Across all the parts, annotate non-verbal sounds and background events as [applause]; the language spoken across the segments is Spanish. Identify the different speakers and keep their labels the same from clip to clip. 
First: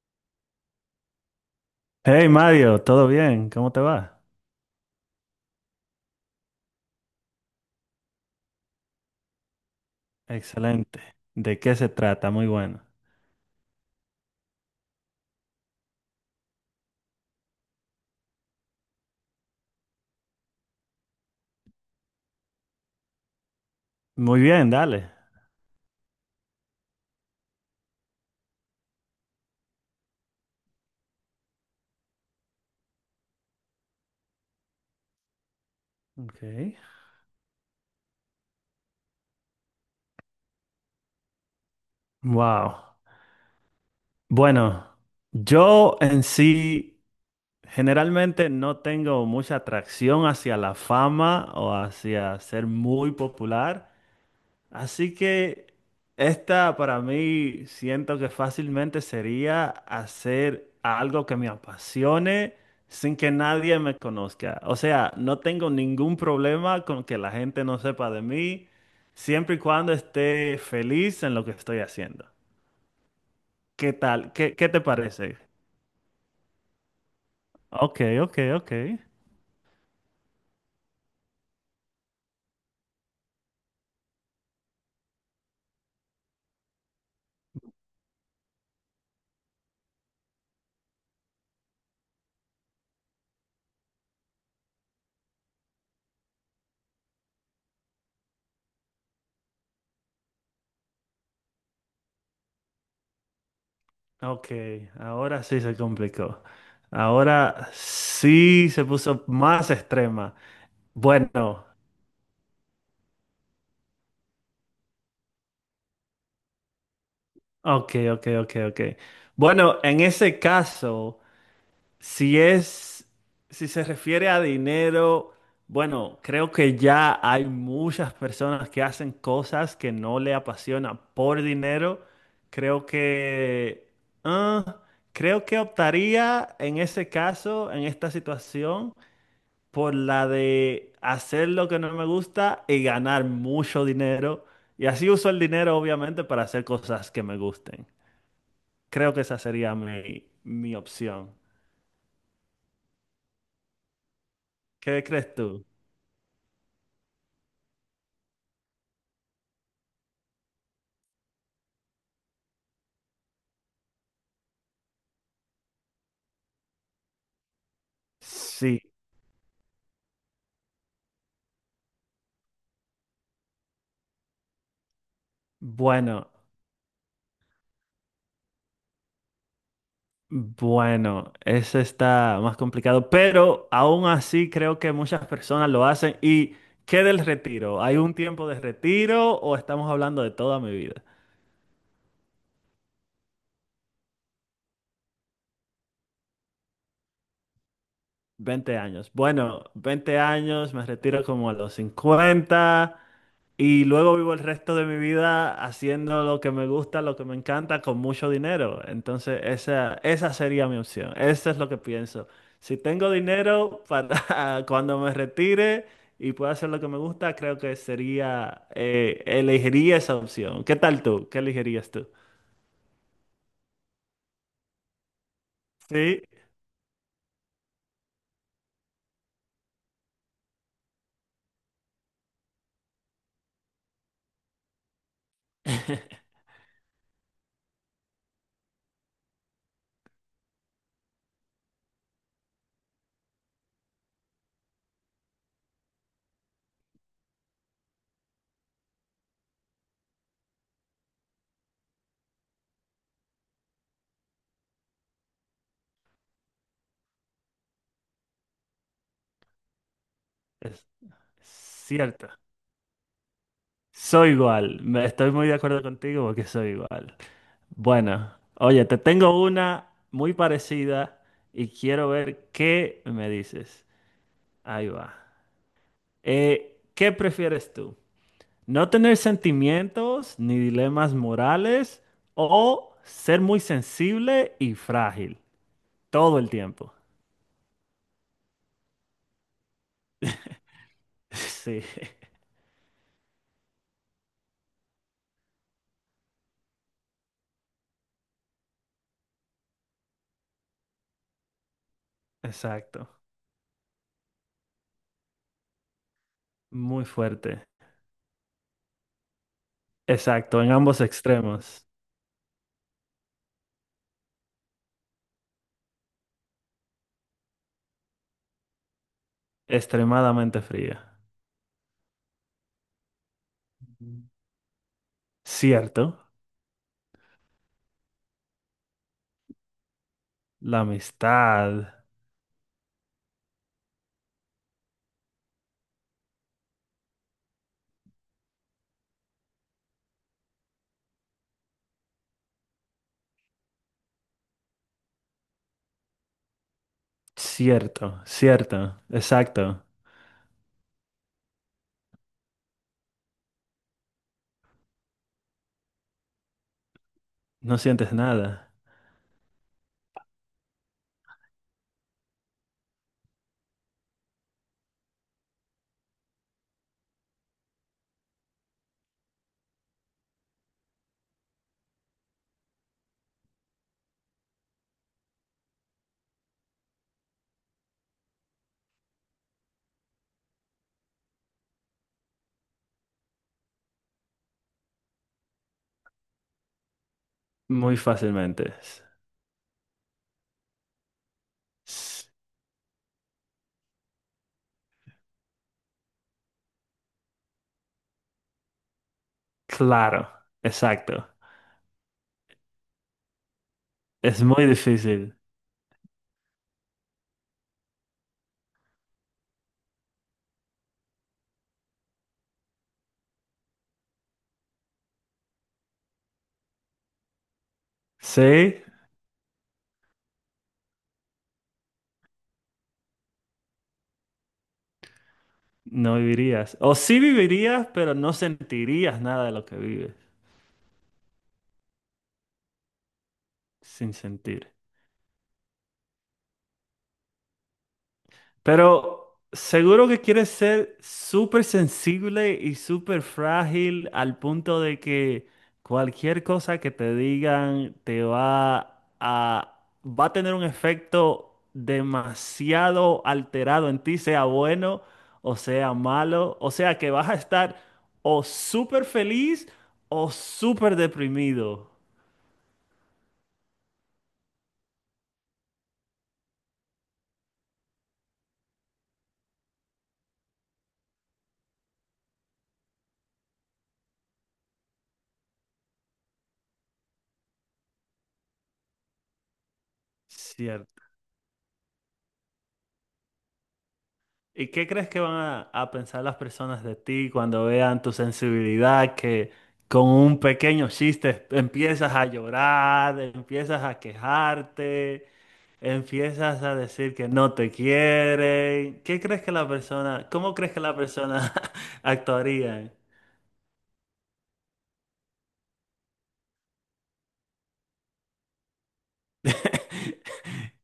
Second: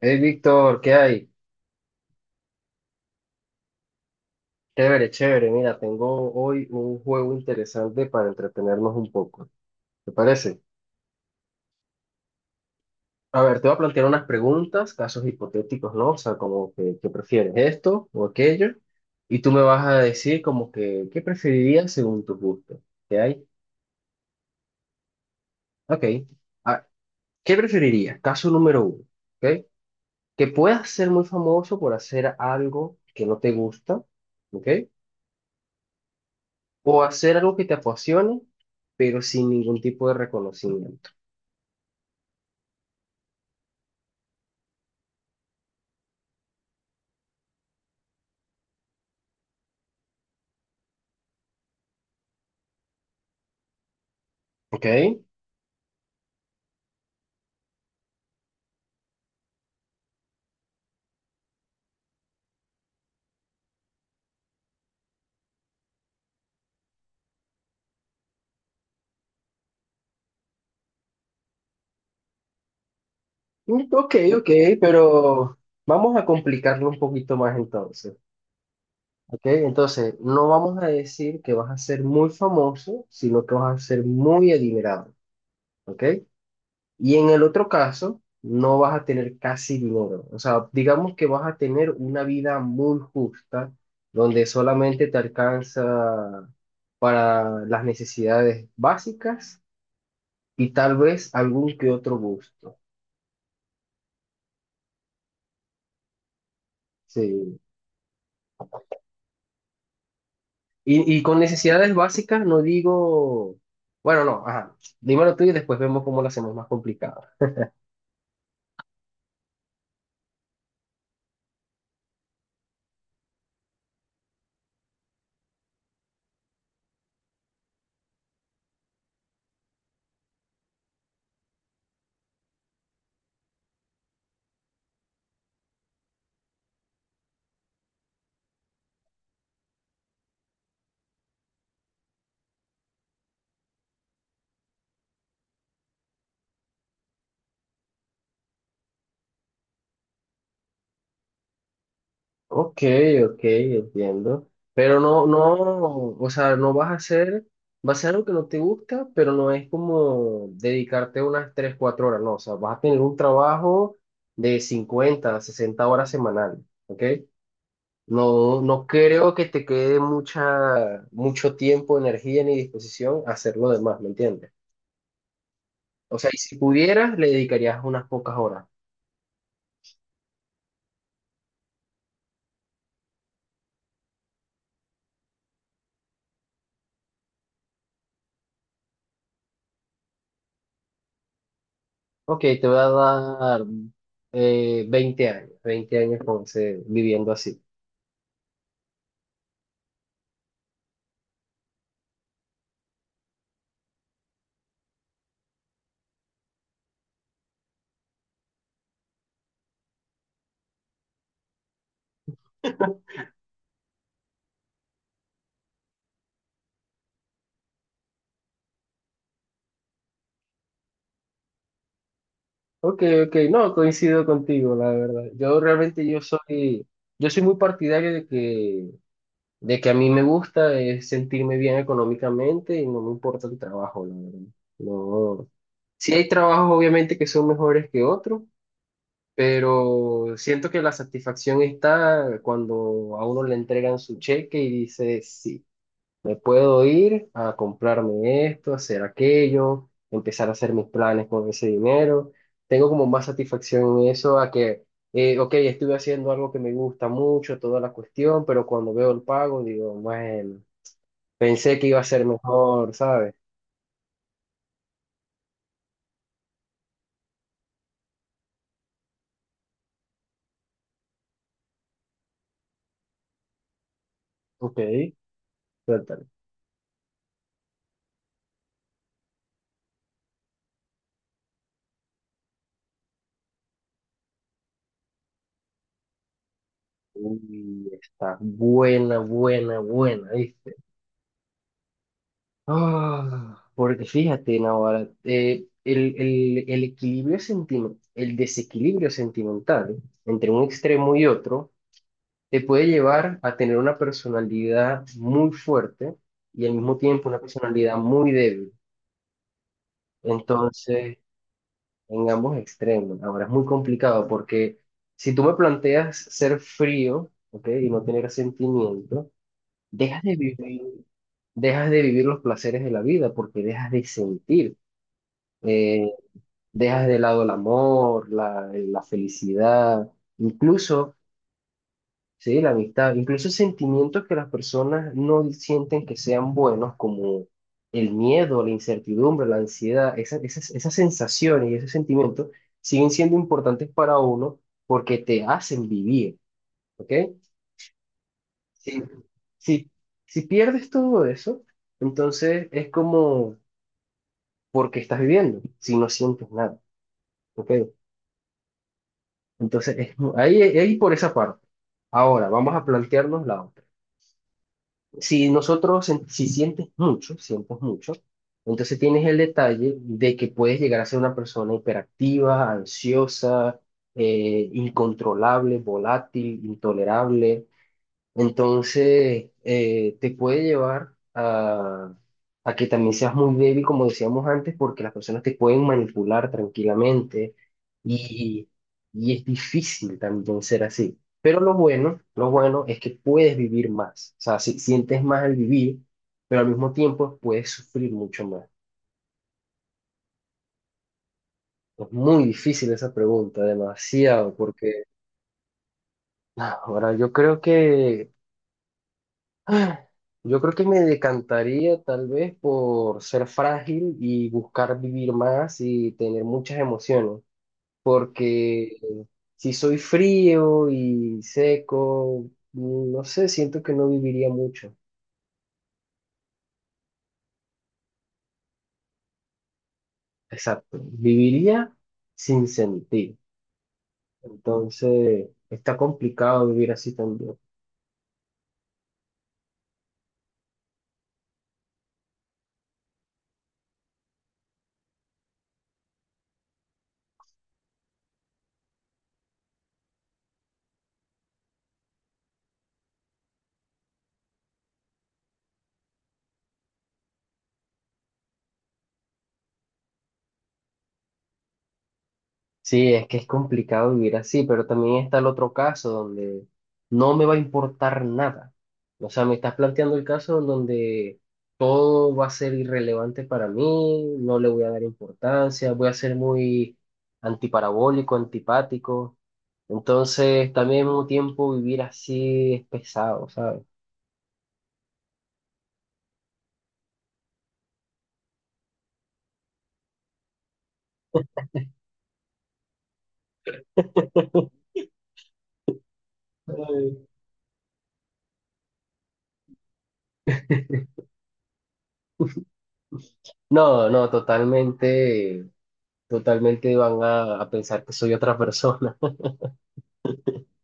Speaker 1: Hey Víctor, ¿qué hay?
Speaker 2: Hey Mario, ¿todo bien? ¿Cómo te va?
Speaker 1: Chévere, chévere. Mira, tengo hoy un juego interesante para entretenernos un poco. ¿Te parece?
Speaker 2: Excelente. ¿De qué se trata? Muy bueno.
Speaker 1: A ver, te voy a plantear unas preguntas, casos hipotéticos, ¿no? O sea, como que, ¿qué prefieres esto o aquello? Y tú me vas a decir como que, ¿qué preferirías según tu gusto? ¿Qué hay?
Speaker 2: Muy bien, dale.
Speaker 1: Ok. Ah, ¿Qué preferirías? Caso número uno, ¿ok? Que puedas ser muy famoso por hacer algo que no te gusta, ¿ok?
Speaker 2: Okay.
Speaker 1: O hacer algo que te apasione, pero sin ningún tipo de reconocimiento.
Speaker 2: Wow. Bueno, yo en sí generalmente no tengo mucha atracción hacia la fama o hacia ser muy popular.
Speaker 1: ¿Ok?
Speaker 2: Así que esta para mí siento que fácilmente sería hacer algo que me apasione sin que nadie me conozca. O sea, no tengo ningún problema con que la gente no sepa de mí, siempre y cuando esté feliz en lo que estoy haciendo.
Speaker 1: Mm,
Speaker 2: ¿Qué
Speaker 1: ok,
Speaker 2: tal?
Speaker 1: ok,
Speaker 2: ¿Qué te parece?
Speaker 1: pero vamos a complicarlo un poquito más
Speaker 2: Ok,
Speaker 1: entonces.
Speaker 2: ok, ok.
Speaker 1: ¿Ok? Entonces, no vamos a decir que vas a ser muy famoso, sino que vas a ser muy adinerado. ¿Ok? Y en el otro caso, no vas a tener casi dinero. O sea, digamos que vas a tener una vida muy justa, donde solamente te alcanza para las necesidades básicas y tal vez algún que otro gusto.
Speaker 2: Ok, ahora sí se complicó.
Speaker 1: Sí.
Speaker 2: Ahora sí se puso más extrema.
Speaker 1: Y con
Speaker 2: Bueno.
Speaker 1: necesidades básicas no digo, bueno, no, ajá, dímelo tú y después vemos cómo lo hacemos más complicado.
Speaker 2: Ok, ok, ok, ok. Bueno, en ese caso, si es, si se refiere a dinero, bueno, creo que ya hay muchas personas que hacen cosas que no le apasiona por dinero. Creo que, ah, Creo que optaría en ese caso, en esta situación, por la de hacer lo que no me gusta y ganar mucho dinero. Y así uso el dinero, obviamente, para hacer cosas que me gusten. Creo que esa sería mi opción.
Speaker 1: Ok, ok, entiendo. Pero
Speaker 2: ¿Qué
Speaker 1: no,
Speaker 2: crees tú?
Speaker 1: no, o sea, no vas a hacer, va a ser algo que no te gusta, pero no es como dedicarte unas 3 4 horas, no, o sea, vas a tener un trabajo de 50 60 horas semanal, ¿ok? No,
Speaker 2: Sí,
Speaker 1: no creo que te quede mucha, mucho tiempo, energía ni disposición a hacer lo demás, ¿me entiendes? O sea,
Speaker 2: bueno,
Speaker 1: y si pudieras, le dedicarías unas pocas horas.
Speaker 2: bueno, eso está más complicado, pero aún así creo que muchas personas lo hacen. ¿Y qué del retiro? ¿Hay un tiempo de retiro o estamos hablando de toda mi vida?
Speaker 1: Ok, te voy a dar 20 años, 20 años con viviendo así.
Speaker 2: 20 años. Bueno, 20 años, me retiro como a los 50. Y luego vivo el resto de mi vida haciendo lo que me gusta, lo que me encanta, con mucho dinero. Entonces, esa sería mi opción. Eso es lo que pienso. Si tengo dinero para [laughs] cuando me retire y pueda hacer lo que me gusta, creo que sería, elegiría esa opción. ¿Qué tal tú? ¿Qué elegirías tú?
Speaker 1: Ok, ok, no, coincido contigo, la verdad. Yo realmente yo
Speaker 2: Sí,
Speaker 1: soy, yo soy muy partidario de que a mí me gusta es sentirme bien económicamente y no me importa el trabajo, la verdad. No. Sí hay trabajos obviamente que son mejores que otros, pero siento que la satisfacción está cuando a uno le entregan su cheque y dice, sí, me puedo ir a comprarme esto, hacer aquello, empezar a hacer mis planes con ese dinero. Tengo como más satisfacción en eso a que, ok, estuve haciendo algo que me gusta mucho, toda la cuestión, pero cuando veo el pago digo, bueno,
Speaker 2: es
Speaker 1: pensé que iba a ser
Speaker 2: cierto.
Speaker 1: mejor, ¿sabes?
Speaker 2: Soy igual. Estoy muy de acuerdo contigo porque soy igual. Bueno, oye, te tengo una muy parecida y quiero ver qué me dices.
Speaker 1: Ok.
Speaker 2: Ahí va. ¿Qué prefieres tú? ¿No tener sentimientos ni dilemas morales o ser muy sensible y frágil todo el tiempo? [laughs]
Speaker 1: Uy, está buena, buena, buena, ¿viste?
Speaker 2: Sí,
Speaker 1: Ah, porque fíjate, Navarra, el equilibrio sentimental, el desequilibrio sentimental entre un extremo y otro te puede
Speaker 2: exacto.
Speaker 1: llevar a tener una personalidad muy fuerte y al mismo
Speaker 2: Muy
Speaker 1: tiempo una
Speaker 2: fuerte.
Speaker 1: personalidad muy débil.
Speaker 2: Exacto, en ambos
Speaker 1: Entonces,
Speaker 2: extremos.
Speaker 1: en ambos extremos, ahora es muy complicado porque si tú me planteas ser frío, ¿ok? Y no tener sentimiento, dejas de
Speaker 2: Extremadamente
Speaker 1: vivir.
Speaker 2: fría.
Speaker 1: Dejas de vivir los placeres de la vida porque dejas de sentir, eh,
Speaker 2: Cierto,
Speaker 1: dejas de lado el amor, la felicidad,
Speaker 2: la
Speaker 1: incluso,
Speaker 2: amistad.
Speaker 1: sí, la amistad, incluso sentimientos que las personas no sienten que sean buenos, como el miedo, la incertidumbre, la ansiedad, esas sensaciones y esos sentimientos siguen siendo importantes para uno porque te hacen vivir, ¿ok?
Speaker 2: Cierto,
Speaker 1: Si,
Speaker 2: cierto, exacto.
Speaker 1: si, si pierdes todo eso, entonces es como porque estás viviendo si no sientes nada, ¿ok?
Speaker 2: No sientes nada
Speaker 1: Entonces, ahí, ahí por esa parte. Ahora, vamos a plantearnos la otra. Si nosotros, si sientes mucho, sientes mucho, entonces tienes el detalle de que puedes llegar a ser una persona hiperactiva, ansiosa, incontrolable, volátil, intolerable. Entonces, te puede llevar a que también seas muy débil, como decíamos antes, porque las personas te pueden manipular tranquilamente
Speaker 2: muy
Speaker 1: y,
Speaker 2: fácilmente.
Speaker 1: y es difícil también ser así. Pero
Speaker 2: S-
Speaker 1: lo bueno es que puedes vivir más. O sea, si, sientes más al vivir, pero al mismo tiempo puedes sufrir mucho más.
Speaker 2: Claro, exacto.
Speaker 1: Es muy difícil esa pregunta,
Speaker 2: Es
Speaker 1: demasiado,
Speaker 2: muy
Speaker 1: porque
Speaker 2: difícil.
Speaker 1: ah, ahora yo creo que Ah, yo creo que me decantaría tal vez por ser frágil y buscar vivir más y tener muchas emociones,
Speaker 2: Sí,
Speaker 1: porque si soy frío y seco, no sé, siento que no viviría mucho.
Speaker 2: no vivirías. O sí vivirías, pero no sentirías nada de lo que vives
Speaker 1: Exacto, viviría sin sentir.
Speaker 2: sin sentir.
Speaker 1: Entonces, está complicado vivir así también.
Speaker 2: Pero seguro que quieres ser súper sensible y súper frágil al punto de que cualquier cosa que te digan te va a tener un efecto demasiado alterado en ti, sea bueno o sea malo. O sea que vas a estar o súper feliz o súper deprimido.
Speaker 1: Sí, es que es complicado vivir así, pero también está el otro caso donde no me va a importar nada. O sea, me estás planteando el caso en donde todo va a ser irrelevante para mí, no le voy a dar importancia, voy a ser muy antiparabólico, antipático. Entonces, también al mismo tiempo vivir así es pesado, ¿sabes?
Speaker 2: ¿Y qué crees que van a pensar las personas de ti cuando vean tu sensibilidad, que con un pequeño chiste empiezas a llorar, empiezas a quejarte, empiezas a decir
Speaker 1: Ay.
Speaker 2: que no te quieren? ¿Qué crees que la persona, cómo crees que la persona [laughs] actuaría?
Speaker 1: No, no, totalmente, totalmente van a pensar que soy otra persona.
Speaker 2: [laughs]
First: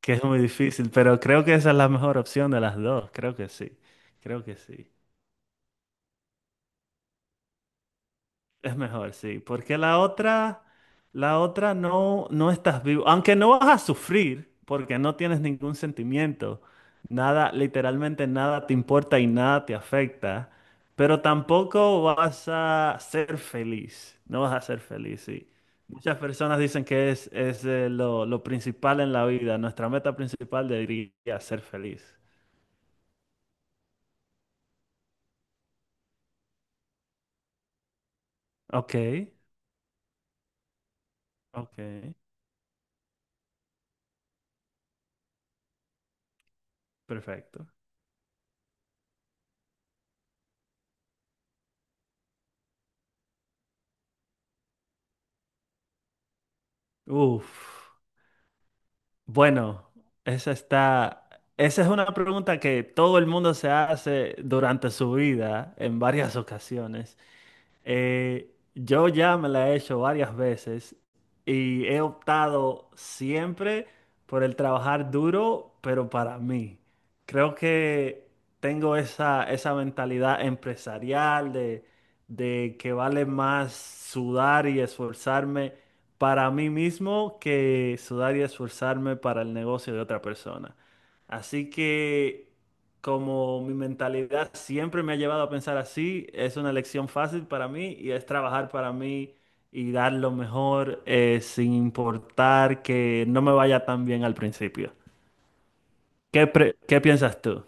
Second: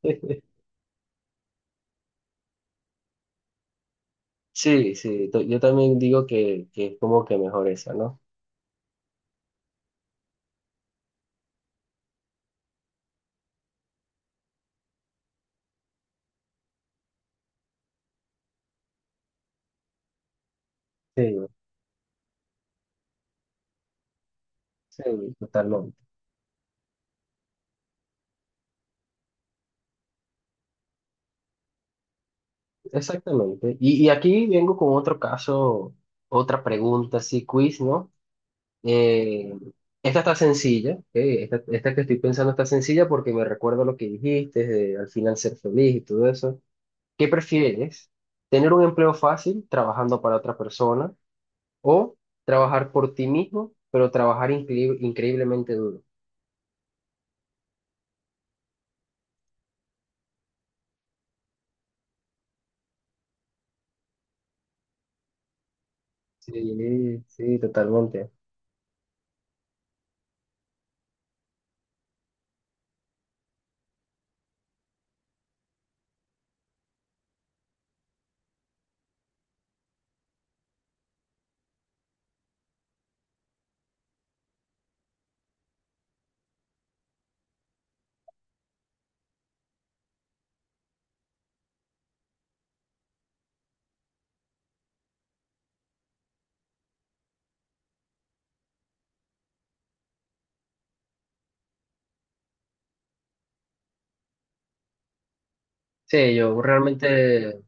Speaker 2: Que es muy
Speaker 1: [laughs]
Speaker 2: difícil, pero creo que esa es la mejor opción de las dos, creo que sí, creo que sí.
Speaker 1: Sí, sí, yo también digo que es como que mejor esa, ¿no?
Speaker 2: Es mejor, sí, porque la otra no, no estás vivo, aunque no vas a sufrir, porque no tienes ningún sentimiento, nada, literalmente nada te importa y nada te afecta, pero
Speaker 1: Sí,
Speaker 2: tampoco vas a ser feliz, no vas a ser
Speaker 1: sí,
Speaker 2: feliz, sí.
Speaker 1: totalmente.
Speaker 2: Muchas personas dicen que es lo principal en la vida, nuestra meta principal debería ser feliz.
Speaker 1: Exactamente. Y aquí vengo con otro caso, otra pregunta, sí, quiz, ¿no?
Speaker 2: Ok,
Speaker 1: Eh, esta está sencilla, ¿ok? Esta que
Speaker 2: ok,
Speaker 1: estoy pensando está sencilla porque me recuerdo lo que dijiste, de al final ser feliz y todo eso. ¿Qué
Speaker 2: perfecto.
Speaker 1: prefieres? ¿Tener un empleo fácil trabajando para otra persona o trabajar por ti mismo, pero trabajar increíblemente duro?
Speaker 2: Uf. Bueno, esa está, esa es una pregunta que todo el mundo se hace durante su vida en varias ocasiones.
Speaker 1: Sí, sí, totalmente.
Speaker 2: Yo ya me la he hecho varias veces y he optado siempre por el trabajar duro, pero para mí. Creo que tengo esa mentalidad empresarial de que vale más sudar y esforzarme para mí mismo que sudar y esforzarme para el negocio de otra persona. Así que como mi mentalidad siempre me ha llevado a pensar así, es una lección fácil para mí y es trabajar para mí y dar lo mejor sin importar que no me vaya tan bien al principio.
Speaker 1: Sí,
Speaker 2: ¿Qué,
Speaker 1: yo
Speaker 2: pre- Qué piensas
Speaker 1: realmente,
Speaker 2: tú?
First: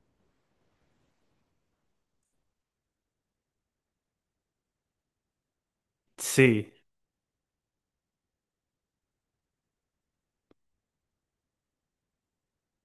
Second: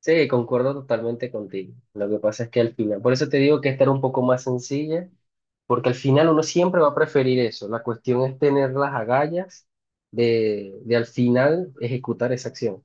Speaker 1: sí, concuerdo totalmente contigo. Lo que pasa es que al final, por eso te digo que esta era un poco más sencilla, porque al final uno
Speaker 2: Sí.
Speaker 1: siempre va a preferir eso. La cuestión es tener las agallas de al final ejecutar esa acción.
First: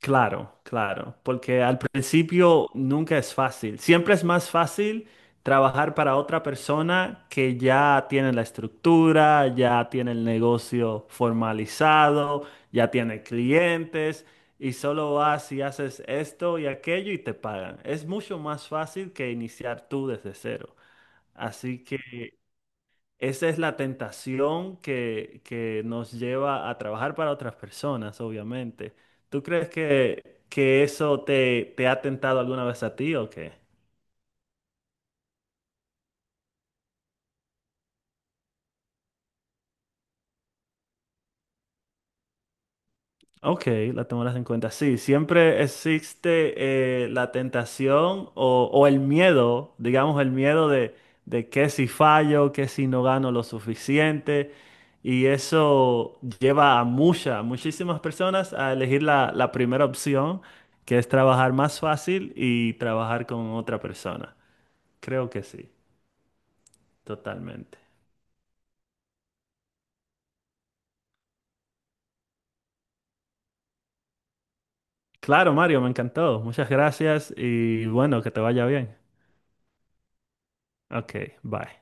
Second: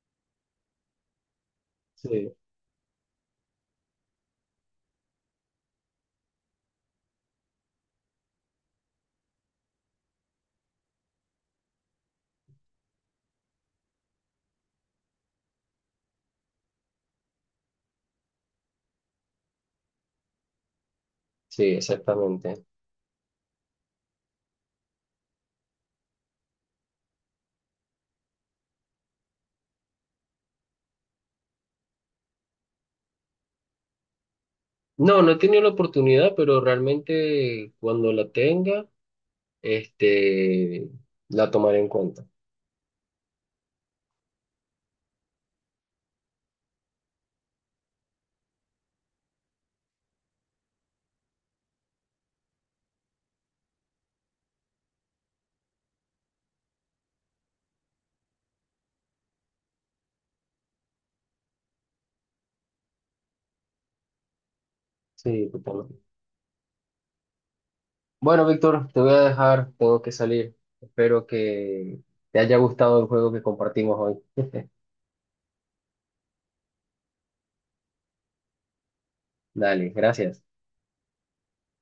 Speaker 2: Claro, claro, porque al
Speaker 1: Sí,
Speaker 2: principio nunca es fácil. Siempre es más fácil trabajar para otra persona que ya tiene la estructura, ya tiene el negocio formalizado, ya tiene clientes y solo vas y haces esto y aquello y te pagan. Es mucho más fácil que iniciar tú desde cero.
Speaker 1: sí,
Speaker 2: Así que
Speaker 1: exactamente.
Speaker 2: esa es la tentación que nos lleva a trabajar para otras personas, obviamente. ¿Tú crees que eso te ha tentado alguna vez a ti o qué?
Speaker 1: No, no he tenido la oportunidad, pero realmente cuando la tenga, este, la tomaré en cuenta.
Speaker 2: Ok, la tomarás en cuenta. Sí, siempre existe la tentación o el miedo, digamos el miedo de que si fallo, que si no gano lo suficiente. Y eso lleva a muchas, muchísimas personas a elegir la primera opción, que es trabajar más fácil y trabajar con otra persona. Creo que
Speaker 1: Sí,
Speaker 2: sí,
Speaker 1: totalmente.
Speaker 2: totalmente.
Speaker 1: Bueno, Víctor, te voy a dejar, tengo que salir. Espero que te haya gustado el juego que compartimos hoy. [laughs]
Speaker 2: Claro, Mario, me encantó. Muchas gracias y bueno, que te vaya bien.
Speaker 1: Dale, gracias.
Speaker 2: Ok, bye.